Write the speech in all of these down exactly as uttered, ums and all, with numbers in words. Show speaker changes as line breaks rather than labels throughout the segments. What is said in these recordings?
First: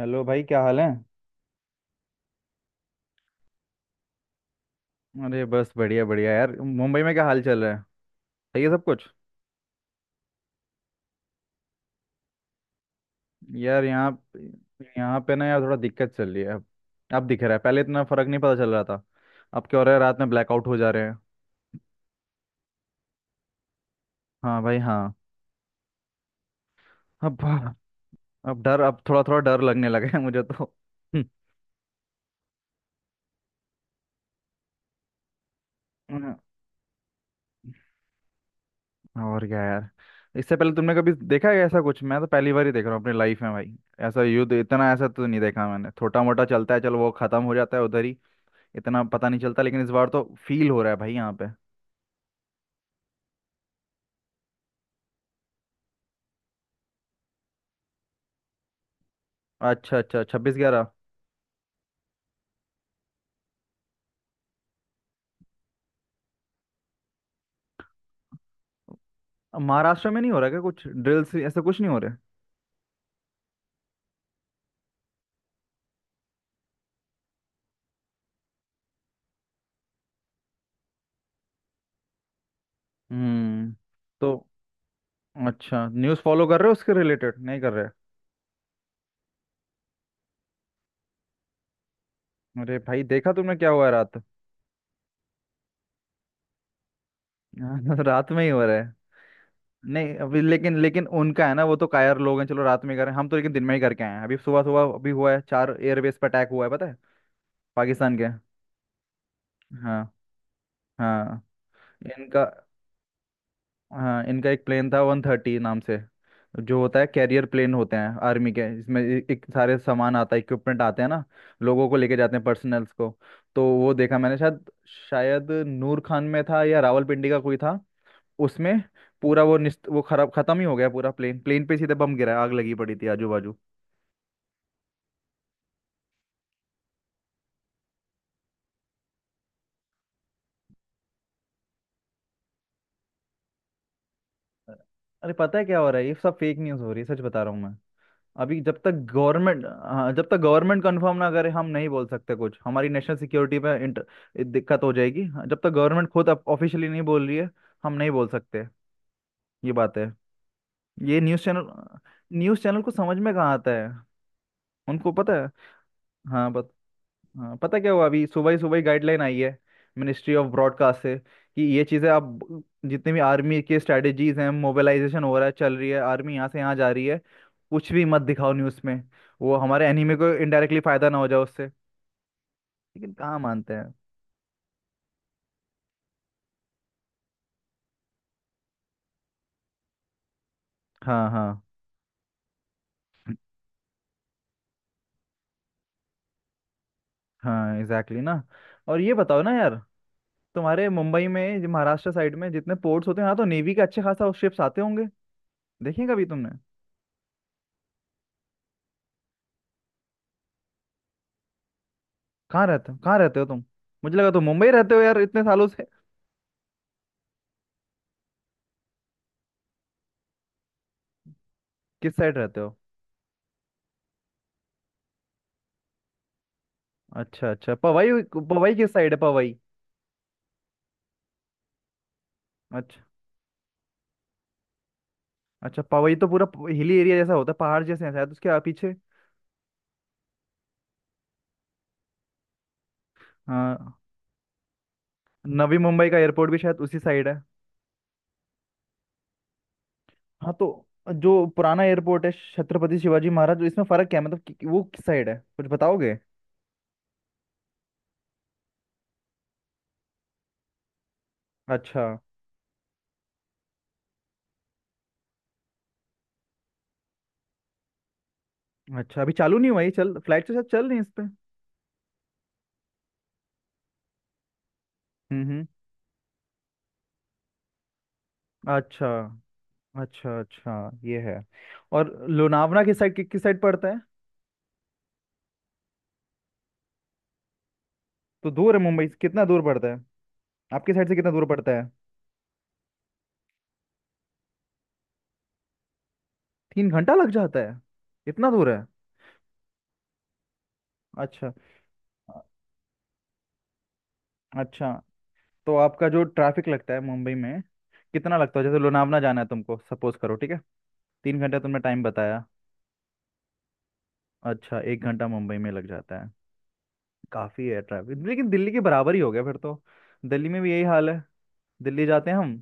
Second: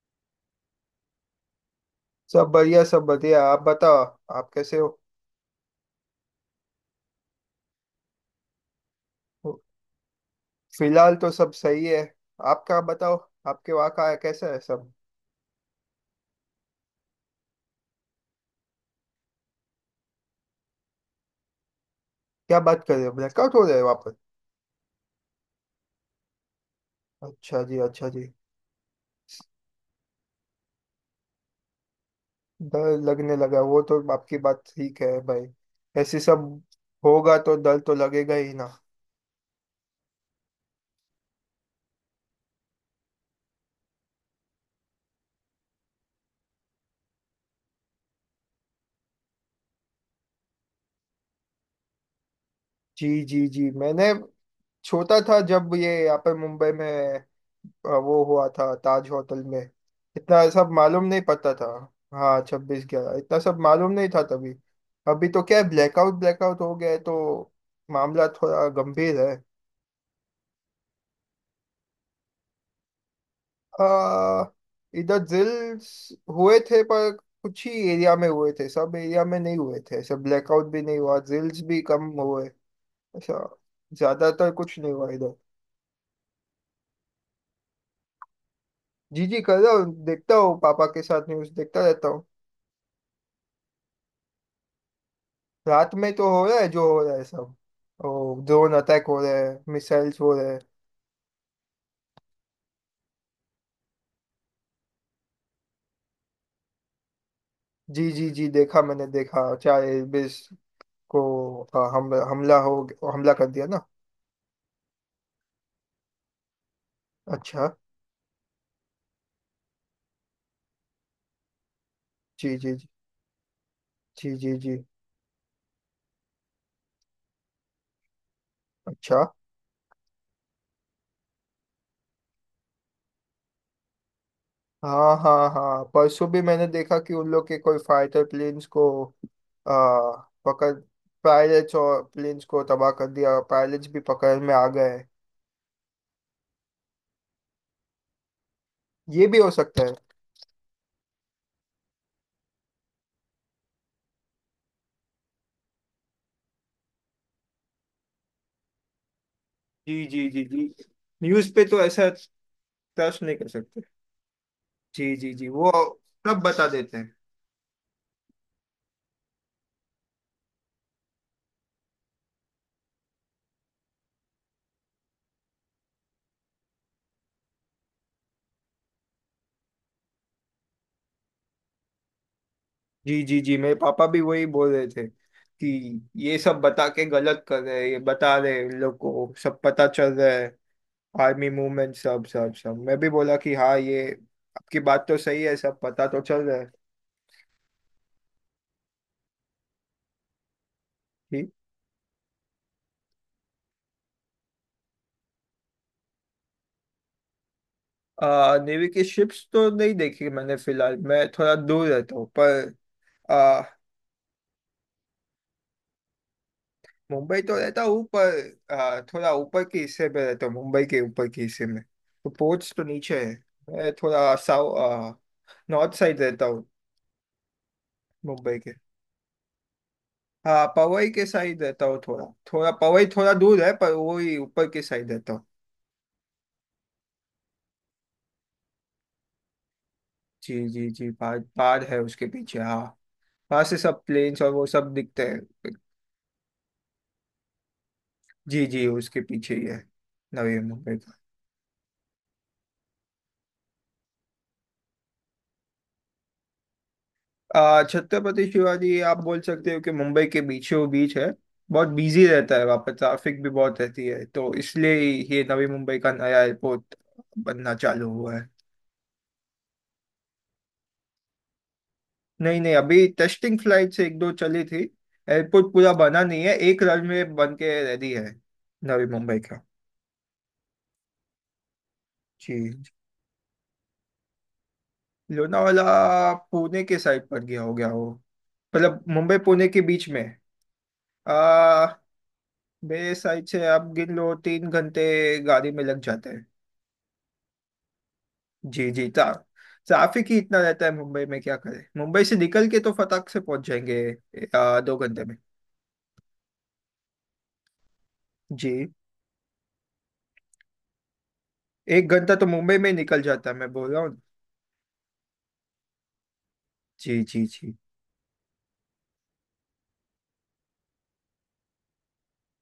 Hello भाई, क्या हाल है।
सब बढ़िया, सब बढ़िया, आप बताओ। आप कैसे हो?
अरे बस बढ़िया बढ़िया यार, मुंबई में क्या हाल चल रहा है। सही है सब कुछ।
फिलहाल तो सब सही है। आपका बताओ। आपके
यार,
वहाँ
यहाँ
का कैसा है सब?
यहाँ पे ना यार थोड़ा दिक्कत चल रही है अब। अब दिख रहा है, पहले इतना फर्क नहीं पता चल रहा था। अब क्या हो रहा है, रात में ब्लैकआउट हो जा रहे हैं।
क्या बात कर रहे हो, ब्लैकआउट हो रहे हो वापस?
हाँ भाई हाँ। अब
अच्छा जी, अच्छा जी।
अब डर अब थोड़ा थोड़ा डर लगने लगा है मुझे तो।
डर लगने लगा, वो तो आपकी बात ठीक है भाई। ऐसे
हम्म।
सब होगा तो डर तो लगेगा ही ना।
और क्या यार। इससे पहले तुमने कभी देखा है ऐसा कुछ? मैं तो पहली बार ही देख रहा हूँ अपनी लाइफ में भाई। ऐसा युद्ध इतना ऐसा तो नहीं देखा मैंने। छोटा मोटा चलता है चलो, वो खत्म हो जाता है उधर ही। इतना पता नहीं चलता, लेकिन इस बार तो फील हो रहा है भाई, यहाँ पे।
जी जी जी, मैंने छोटा था जब ये यहाँ पर मुंबई में अ, वो हुआ था ताज होटल में।
अच्छा अच्छा अच्छा,
इतना
छब्बीस
सब
ग्यारह
मालूम नहीं पता था। हाँ, छब्बीस ग्यारह इतना सब मालूम नहीं था तभी। अभी तो क्या है, ब्लैकआउट, ब्लैकआउट हो गया है तो मामला थोड़ा गंभीर है।
महाराष्ट्र में नहीं हो रहा क्या, कुछ ड्रिल्स ऐसा कुछ नहीं हो रहा है?
आ, इधर drills हुए थे पर कुछ ही एरिया में हुए थे, सब एरिया में नहीं हुए थे, सब। ब्लैकआउट भी नहीं हुआ, drills भी कम हुए। ऐसा
हम्म। तो
ज्यादातर कुछ नहीं हुआ इधर।
अच्छा, न्यूज़ फॉलो कर रहे हो उसके रिलेटेड? नहीं कर रहे?
जी जी, कर रहा हूँ, देखता हूँ, पापा के साथ न्यूज़ देखता रहता हूँ।
अरे भाई देखा तुमने, क्या हुआ है रात।
रात में तो हो रहा है जो हो रहा है सब।
हाँ, रात
ओ,
में ही हो
ड्रोन
रहा है।
अटैक हो रहे हैं,
नहीं
मिसाइल्स हो
अभी
रहे हैं।
लेकिन लेकिन उनका है ना, वो तो कायर लोग हैं। चलो रात में करें हम तो, लेकिन दिन में ही करके आए हैं अभी। सुबह सुबह अभी हुआ है, चार एयरबेस पर अटैक हुआ है, पता है।
जी
पाकिस्तान के।
जी जी, देखा मैंने, देखा चार
हाँ।
एयरबेस को
हाँ।
आ, हम
इनका।
हमला हो हमला कर दिया ना।
हाँ इनका एक प्लेन था, वन थर्टी नाम से। जो होता है, कैरियर
अच्छा।
प्लेन होते हैं आर्मी के। इसमें ए- एक सारे सामान आता है, इक्विपमेंट आते हैं ना। लोगों को लेके जाते हैं,
जी जी जी
पर्सनल्स को। तो वो देखा
जी
मैंने
जी
शायद।
जी।
शायद नूर खान में था, या रावलपिंडी का कोई था। उसमें।
अच्छा।
पूरा वो निस्त, वो खराब, खत्म ही हो गया पूरा प्लेन। प्लेन पे सीधे बम गिरा, आग लगी पड़ी थी आजू बाजू।
हाँ हाँ हाँ, परसों भी मैंने देखा कि उन लोग के कोई फाइटर प्लेन्स को आ, पकड़ पायलट्स और प्लेन्स को तबाह कर दिया, पायलट्स भी पकड़ में आ गए।
अरे पता है क्या हो रहा है, ये सब फेक न्यूज़ हो रही है, सच बता रहा हूँ मैं। अभी जब तक
ये भी हो
गवर्नमेंट
सकता है।
हाँ, जब तक गवर्नमेंट कंफर्म ना करे, हम नहीं बोल सकते कुछ। हमारी नेशनल सिक्योरिटी में इंटर दिक्कत हो जाएगी। हाँ, जब तक गवर्नमेंट खुद ऑफिशियली नहीं बोल रही है, हम नहीं बोल सकते। ये बात है।
जी जी जी जी।
ये न्यूज़
न्यूज़ पे तो
चैनल
ऐसा
न्यूज़ चैनल को समझ
ट्रस्ट
में
नहीं कर
कहाँ आता
सकते।
है।
जी
उनको
जी
पता है।
जी, वो सब
हाँ
बता
बत,
देते हैं।
हाँ पता क्या हुआ, अभी सुबह ही सुबह ही गाइडलाइन आई है। मिनिस्ट्री ऑफ ब्रॉडकास्ट से कि ये चीज़ें आप ब- जितने भी आर्मी के स्ट्रेटजीज हैं, मोबिलाइजेशन हो रहा है, चल रही है आर्मी, यहाँ से यहाँ जा रही है। कुछ भी मत दिखाओ न्यूज़ में। वो हमारे एनिमी को इनडायरेक्टली फायदा ना हो जाए उससे। लेकिन
जी
कहाँ
जी जी,
मानते
मेरे
हैं।
पापा भी वही बोल रहे थे कि ये सब बता के गलत कर रहे हैं, ये बता रहे हैं, लोग को सब पता चल रहा है।
हाँ हाँ।
आर्मी मूवमेंट सब सब सब, मैं भी बोला कि हाँ, ये आपकी बात तो सही है, सब पता तो चल रहा है।
हाँ एग्जैक्टली ना। और ये बताओ ना यार। तुम्हारे मुंबई
ठीक।
में, जो महाराष्ट्र साइड में जितने पोर्ट्स होते हैं, यहाँ तो नेवी के अच्छे खासा शिप्स आते होंगे। देखें कभी तुमने?
आ, नेवी की शिप्स तो नहीं देखी मैंने, फिलहाल मैं थोड़ा दूर रहता हूँ
कहाँ
पर
रहते हो, कहाँ रहते हो तुम?
आ,
मुझे लगा तुम मुंबई रहते हो यार, इतने सालों से।
मुंबई तो रहता हूँ पर आ, थोड़ा ऊपर के हिस्से पे रहता हूँ, मुंबई के ऊपर के हिस्से में।
किस
तो
साइड रहते
पोर्ट्स
हो?
तो नीचे है, मैं थोड़ा साउ नॉर्थ साइड रहता हूँ।
अच्छा अच्छा, पवई।
मुंबई
पवई
के,
किस साइड है, पवई?
हाँ, पवई के साइड रहता हूँ थोड़ा, थोड़ा।
अच्छा।
पवई थोड़ा दूर है पर वो ही ऊपर के साइड रहता हूँ।
अच्छा पवई तो पूरा हिली एरिया जैसा होता है, पहाड़ जैसे है शायद उसके आ- पीछे।
जी जी जी, पहाड़, पहाड़ है उसके पीछे, हाँ। वहाँ से
हाँ।
सब प्लेन्स और वो सब दिखते हैं।
नवी मुंबई का एयरपोर्ट भी शायद उसी साइड है।
जी जी, उसके पीछे ही है,
हाँ
नवी
तो
मुंबई का।
जो पुराना एयरपोर्ट है, छत्रपति शिवाजी महाराज, इसमें फर्क क्या है मतलब कि, कि वो किस साइड है, कुछ बताओगे?
आ, छत्रपति शिवाजी, आप बोल सकते हो कि मुंबई के बीचों बीच है। बहुत
अच्छा।
बिजी रहता है वहाँ पर, ट्रैफिक भी बहुत रहती है, तो इसलिए ये नवी मुंबई का नया एयरपोर्ट बनना चालू हुआ है।
अच्छा अभी चालू नहीं हुआ ये? चल फ्लाइट तो शायद चल रही है इस पे।
नहीं नहीं, अभी टेस्टिंग फ्लाइट एक दो चली थी,
हम्म हम्म।
एयरपोर्ट पूरा बना नहीं है, एक रनवे बन के रेडी है, नवी
अच्छा।
मुंबई का।
अच्छा अच्छा ये है। और
जी
लोनावला
जी।
किस साइड कि, किस साइड पड़ता है?
लोनावाला पुणे के साइड पर गया, हो गया वो।
तो दूर है,
मतलब
मुंबई से
मुंबई
कितना दूर
पुणे के
पड़ता है?
बीच में।
आपकी साइड से कितना दूर पड़ता है?
आ मेरे साइड से आप गिन लो, तीन घंटे गाड़ी में लग जाते हैं।
तीन घंटा लग जाता है? इतना दूर है?
जी जी, ट्रा ट्रैफिक ही इतना रहता है मुंबई में,
अच्छा
क्या करें, मुंबई से निकल के तो फटाक से पहुंच जाएंगे आ,
अच्छा।
दो घंटे में।
तो आपका जो ट्रैफिक लगता है मुंबई में, कितना लगता है जैसे
जी,
लोनावला जाना है तुमको, सपोज करो ठीक है। तीन घंटा तुमने टाइम
एक घंटा
बताया।
तो मुंबई में ही निकल जाता है, मैं बोल रहा हूँ।
अच्छा, एक घंटा मुंबई में लग जाता है?
जी जी
काफ़ी
जी।
है ट्रैफिक, लेकिन दिल्ली के बराबर ही हो गया फिर तो। दिल्ली में भी यही हाल है। दिल्ली जाते हैं हम।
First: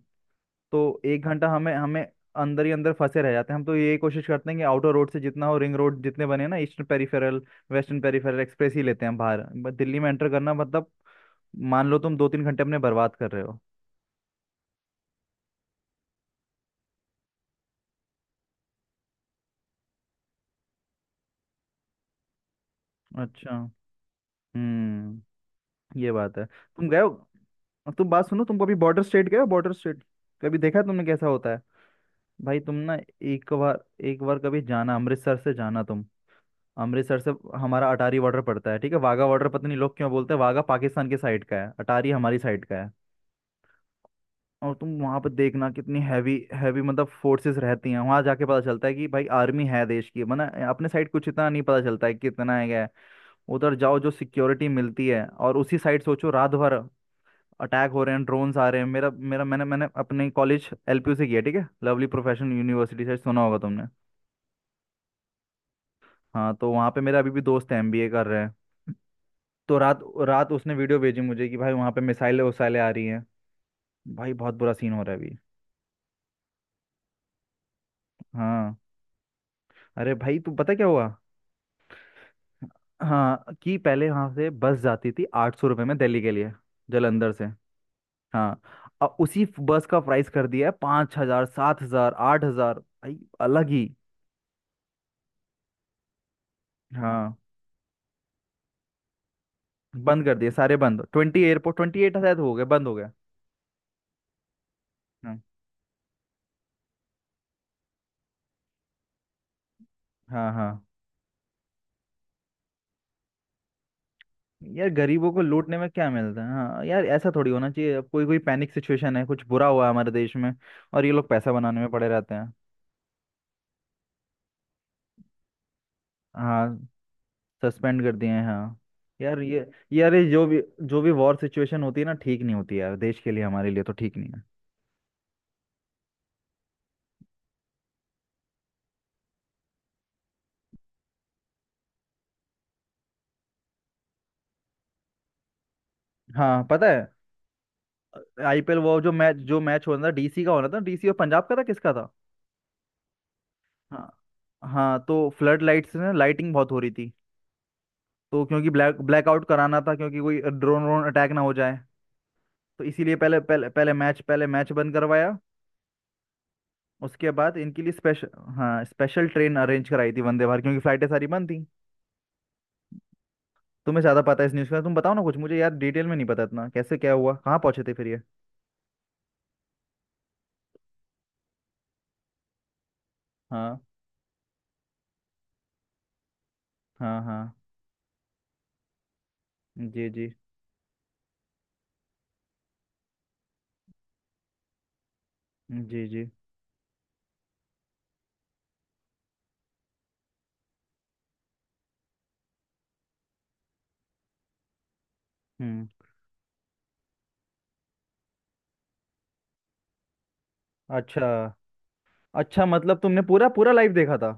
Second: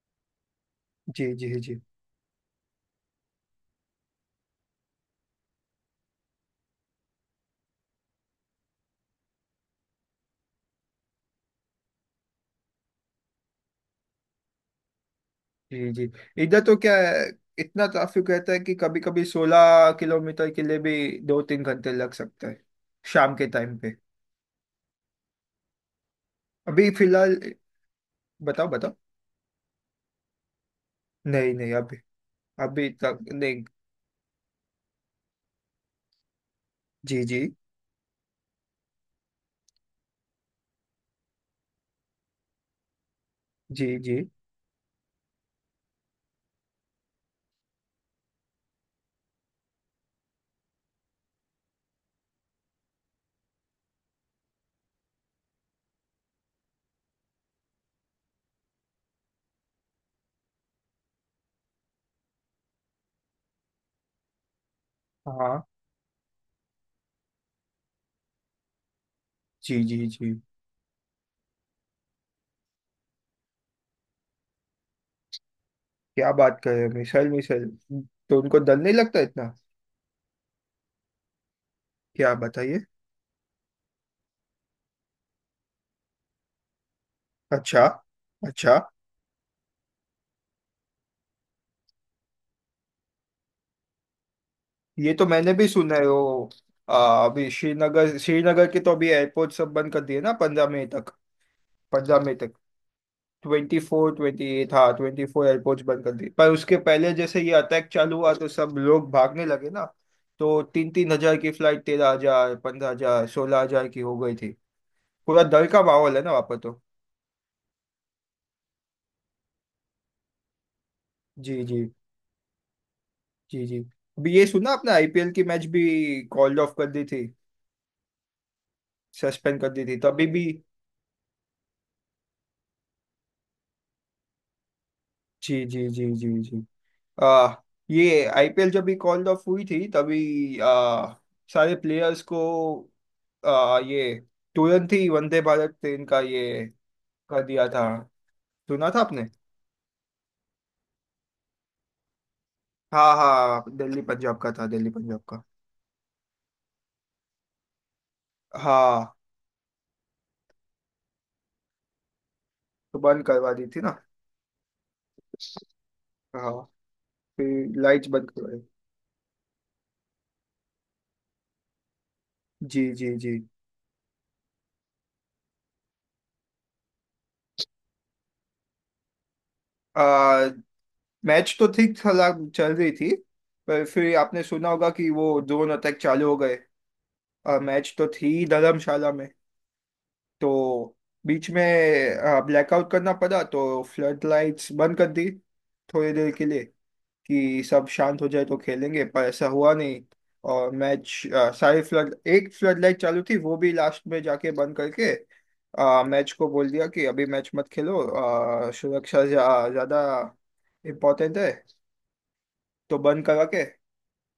तो एक
जी
घंटा
जी
हमें
जी
हमें अंदर ही अंदर फंसे रह जाते हैं। हम तो यही कोशिश करते हैं कि आउटर रोड से जितना हो, रिंग रोड जितने बने ना, eastern peripheral, western peripheral express ही लेते हैं हम बाहर। ब- दिल्ली में एंटर करना मतलब, मान लो तुम दो तीन घंटे अपने बर्बाद कर रहे हो।
जी जी। इधर तो क्या है, इतना ट्रैफिक रहता है कि कभी कभी सोलह किलोमीटर के लिए भी दो तीन घंटे लग सकता है, शाम के
अच्छा।
टाइम पे।
हम्म। ये बात है। तुम
अभी
गए
फिलहाल,
हो? तुम बात सुनो, तुम
बताओ
कभी
बताओ।
बॉर्डर स्टेट गए हो, बॉर्डर स्टेट? कभी देखा है तुमने कैसा होता
नहीं
है?
नहीं, अभी,
भाई तुम
अभी
ना,
तक
एक
नहीं।
बार एक बार कभी जाना, अमृतसर से जाना तुम। अमृतसर
जी
से
जी
हमारा अटारी बॉर्डर पड़ता है, ठीक है। वाघा बॉर्डर पता नहीं लोग क्यों बोलते हैं, वाघा पाकिस्तान के साइड का है, अटारी हमारी साइड का है।
जी जी,
और तुम वहां पर देखना कितनी हैवी हैवी मतलब फोर्सेस रहती हैं। वहां जाके पता चलता है कि भाई आर्मी है देश की, वरना अपने साइड कुछ इतना नहीं पता चलता है कितना है, क्या है। उधर जाओ जो सिक्योरिटी मिलती है, और उसी साइड सोचो रात भर अटैक हो रहे हैं, ड्रोन्स आ रहे हैं। मेरा मेरा मैंने मैंने अपने कॉलेज एल पी यू से किया, ठीक है, लवली प्रोफेशनल यूनिवर्सिटी, से सुना होगा तुमने।
हाँ।
हाँ तो वहाँ पे मेरा अभी भी दोस्त है, एम बी ए कर रहे हैं। तो
जी
रात
जी जी।
रात उसने वीडियो भेजी मुझे कि भाई वहाँ पे मिसाइलें वसाइलें आ रही हैं। भाई बहुत बुरा सीन हो रहा है अभी।
क्या बात कर रहे हैं, मिसाइल मिसाइल, तो उनको डर
हाँ।
नहीं लगता इतना?
अरे भाई तू पता क्या हुआ।
क्या बताइए?
हाँ कि पहले वहां से बस जाती थी आठ सौ रुपये में दिल्ली के लिए। जलंधर से।
अच्छा।
हाँ।
अच्छा,
अब उसी बस का प्राइस कर दिया है पाँच हजार, सात हजार, आठ हजार भाई, अलग ही।
ये तो मैंने भी सुना है, वो आ,
हाँ
अभी श्रीनगर, श्रीनगर के तो अभी एयरपोर्ट सब बंद कर दिए
बंद
ना
कर दिए
पंद्रह
सारे,
मई
बंद
तक।
Twenty airport, twenty eight
Punjab में
शायद
तक
हो गए, बंद हो गए।
ट्वेंटी फोर, ट्वेंटी एट, हाँ ट्वेंटी
हाँ
फोर एयरपोर्ट्स बंद कर दिए, पर उसके पहले जैसे ये अटैक चालू हुआ तो सब लोग भागने लगे ना।
हाँ
तो
हाँ।
तीन तीन हजार की फ्लाइट तेरह हजार, पंद्रह हजार, सोलह हजार की हो गई थी।
यार गरीबों को
पूरा डर
लूटने
का
में क्या
माहौल है ना
मिलता
वहाँ
है?
पर तो।
हाँ यार, ऐसा थोड़ी होना चाहिए। अब कोई कोई पैनिक सिचुएशन है, कुछ बुरा हुआ है हमारे देश में। और ये लोग पैसा
जी
बनाने
जी
में पड़े रहते हैं।
जी जी। अभी ये सुना आपने, आईपीएल की मैच भी कॉल्ड ऑफ
हाँ
कर दी थी।
सस्पेंड कर दिए हैं हाँ। यार
सस्पेंड
ये
कर दी थी तो
यार ये
अभी
जो
भी।
भी जो भी वॉर सिचुएशन होती है ना, ठीक नहीं होती यार देश के लिए, हमारे लिए तो ठीक नहीं है।
जी जी जी जी जी। आ, ये आईपीएल जब भी कॉल्ड ऑफ हुई थी, तभी आ, सारे प्लेयर्स को आ, ये तुरंत ही वंदे भारत ट्रेन का
हाँ
ये
पता है।
कर दिया था।
आई पी एल,
सुना था
वो जो
आपने?
मैच जो मैच होना था, डी सी का होना था, डी सी और पंजाब का था, किसका था?
हाँ हाँ, दिल्ली
हाँ
पंजाब का था, दिल्ली
हाँ
पंजाब
तो
का।
फ्लड लाइट्स में लाइटिंग बहुत हो रही थी। तो क्योंकि ब्लैक
हाँ,
ब्लैकआउट कराना था, क्योंकि कोई ड्रोन व्रोन अटैक ना हो जाए। तो
तो
इसीलिए
बंद
पहले
करवा दी
पहले
थी
पहले
ना।
मैच पहले मैच बंद करवाया।
हाँ,
उसके बाद
फिर
इनके लिए
लाइट्स
स्पेशल,
बंद करवाई।
हाँ स्पेशल ट्रेन अरेंज कराई थी वंदे भारत, क्योंकि फ्लाइटें सारी बंद थी।
जी जी जी।
तुम्हें ज्यादा पता है इस न्यूज़ का, तुम बताओ ना कुछ मुझे। यार डिटेल में नहीं पता इतना, कैसे क्या हुआ, कहाँ पहुंचे थे फिर ये।
आ, मैच तो ठीक चला, चल रही थी,
हाँ
पर फिर आपने सुना होगा कि वो ड्रोन अटैक चालू हो गए।
हाँ हाँ।
मैच तो थी धर्मशाला में,
जी जी
तो बीच में ब्लैकआउट करना पड़ा, तो फ्लड लाइट्स बंद कर दी
जी
थोड़ी
जी।
देर के लिए, कि सब शांत हो जाए तो खेलेंगे, पर ऐसा हुआ नहीं। और मैच, सारी फ्लड, एक फ्लड लाइट चालू थी, वो भी लास्ट में जाके बंद करके
हम्म।
मैच को बोल दिया कि अभी मैच मत खेलो, अ, सुरक्षा ज्या- ज्यादा
अच्छा
इम्पोर्टेंट है।
अच्छा, मतलब
तो
तुमने
बंद करा
पूरा
के,
पूरा लाइव देखा था?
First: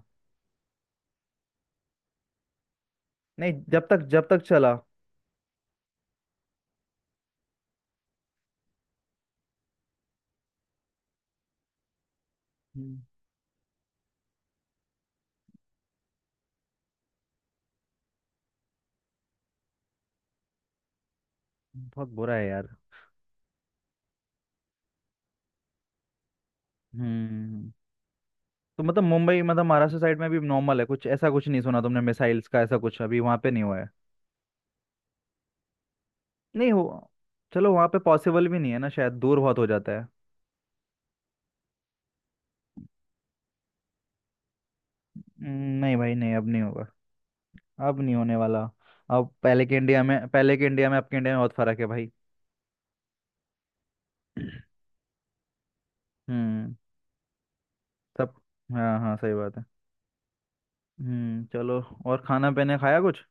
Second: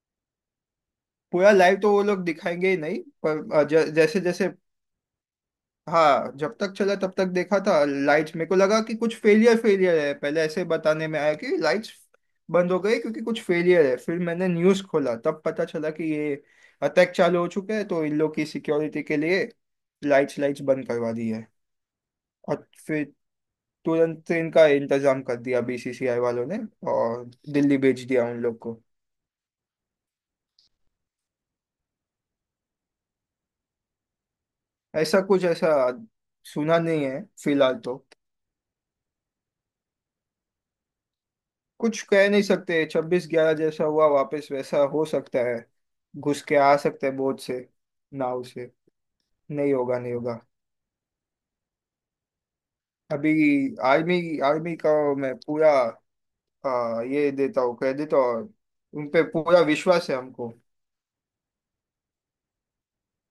पूरा लाइव तो वो लोग दिखाएंगे ही नहीं,
नहीं
पर अ,
जब
ज-
तक
जैसे
जब तक
जैसे,
चला।
हाँ जब तक चला तब तक देखा था। लाइट्स, मेरे को लगा कि कुछ फेलियर, फेलियर है, पहले ऐसे बताने में आया कि लाइट्स बंद हो गई
हम्म।
क्योंकि कुछ फेलियर है। फिर मैंने न्यूज़ खोला तब पता चला कि ये अटैक चालू हो चुका है, तो इन लोग की सिक्योरिटी के लिए लाइट्स, लाइट्स बंद करवा दी है।
बहुत बुरा है
और
यार।
फिर तुरंत ट्रेन का इंतजाम कर दिया बीसीसीआई वालों ने, और
हम्म।
दिल्ली भेज दिया उन लोग को।
तो मतलब, मुंबई मतलब महाराष्ट्र साइड में भी नॉर्मल है, कुछ ऐसा कुछ नहीं सुना तुमने मिसाइल्स का? ऐसा कुछ अभी वहां पे नहीं हुआ है?
ऐसा कुछ, ऐसा
नहीं
सुना
हो,
नहीं है
चलो
फिलहाल
वहां पे
तो।
पॉसिबल भी नहीं है ना शायद, दूर बहुत हो जाता है।
कुछ कह नहीं सकते, छब्बीस ग्यारह जैसा हुआ वापस वैसा हो सकता
हम्म।
है।
नहीं भाई नहीं,
घुस
अब
के
नहीं
आ
होगा।
सकते हैं बोझ से,
अब नहीं होने
नाव
वाला।
से।
अब पहले
नहीं
के
होगा,
इंडिया
नहीं
में
होगा।
पहले के इंडिया में, अब के इंडिया में बहुत फर्क है भाई।
अभी आर्मी, आर्मी का मैं पूरा
हम्म।
आ, ये देता हूँ क्रेडिट,
सब।
और
हाँ
उन
हाँ
पे
सही बात
पूरा
है।
विश्वास है हमको।
हम्म, चलो। और खाना पीने खाया कुछ?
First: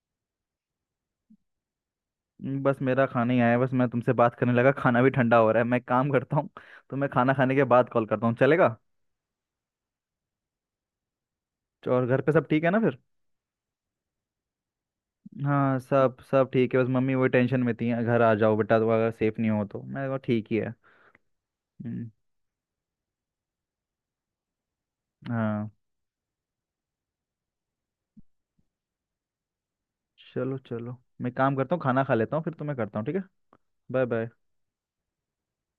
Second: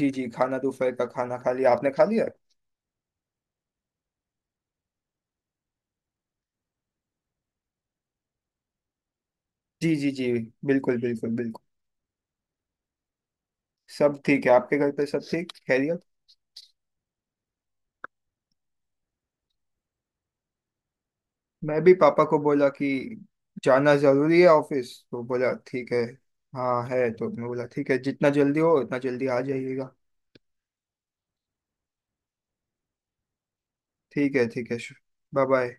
जी जी, खाना दोपहर का खाना खा लिया, आपने खा लिया?
हम्म, बस मेरा खाना ही आया बस, मैं तुमसे बात करने लगा, खाना भी ठंडा हो रहा है। मैं एक काम करता हूँ, तो मैं खाना खाने के बाद कॉल करता हूँ, चलेगा?
जी जी जी, बिल्कुल बिल्कुल बिल्कुल।
तो और घर पे सब ठीक है ना फिर?
सब ठीक है, आपके घर पे सब ठीक
हाँ
खैरियत?
सब सब ठीक है, बस मम्मी वही टेंशन में थी, घर आ जाओ बेटा, तो अगर सेफ नहीं हो तो, मैं कहा ठीक ही है।
मैं भी
हम्म।
पापा को बोला कि जाना जरूरी है ऑफिस, तो बोला
हाँ
ठीक है। हाँ है, तो मैं बोला ठीक है, जितना जल्दी हो उतना जल्दी आ जाइएगा।
चलो चलो। मैं काम करता हूँ, खाना खा लेता हूँ, फिर तुम्हें करता हूँ ठीक है। बाय
ठीक है,
बाय।
ठीक है। Bye bye.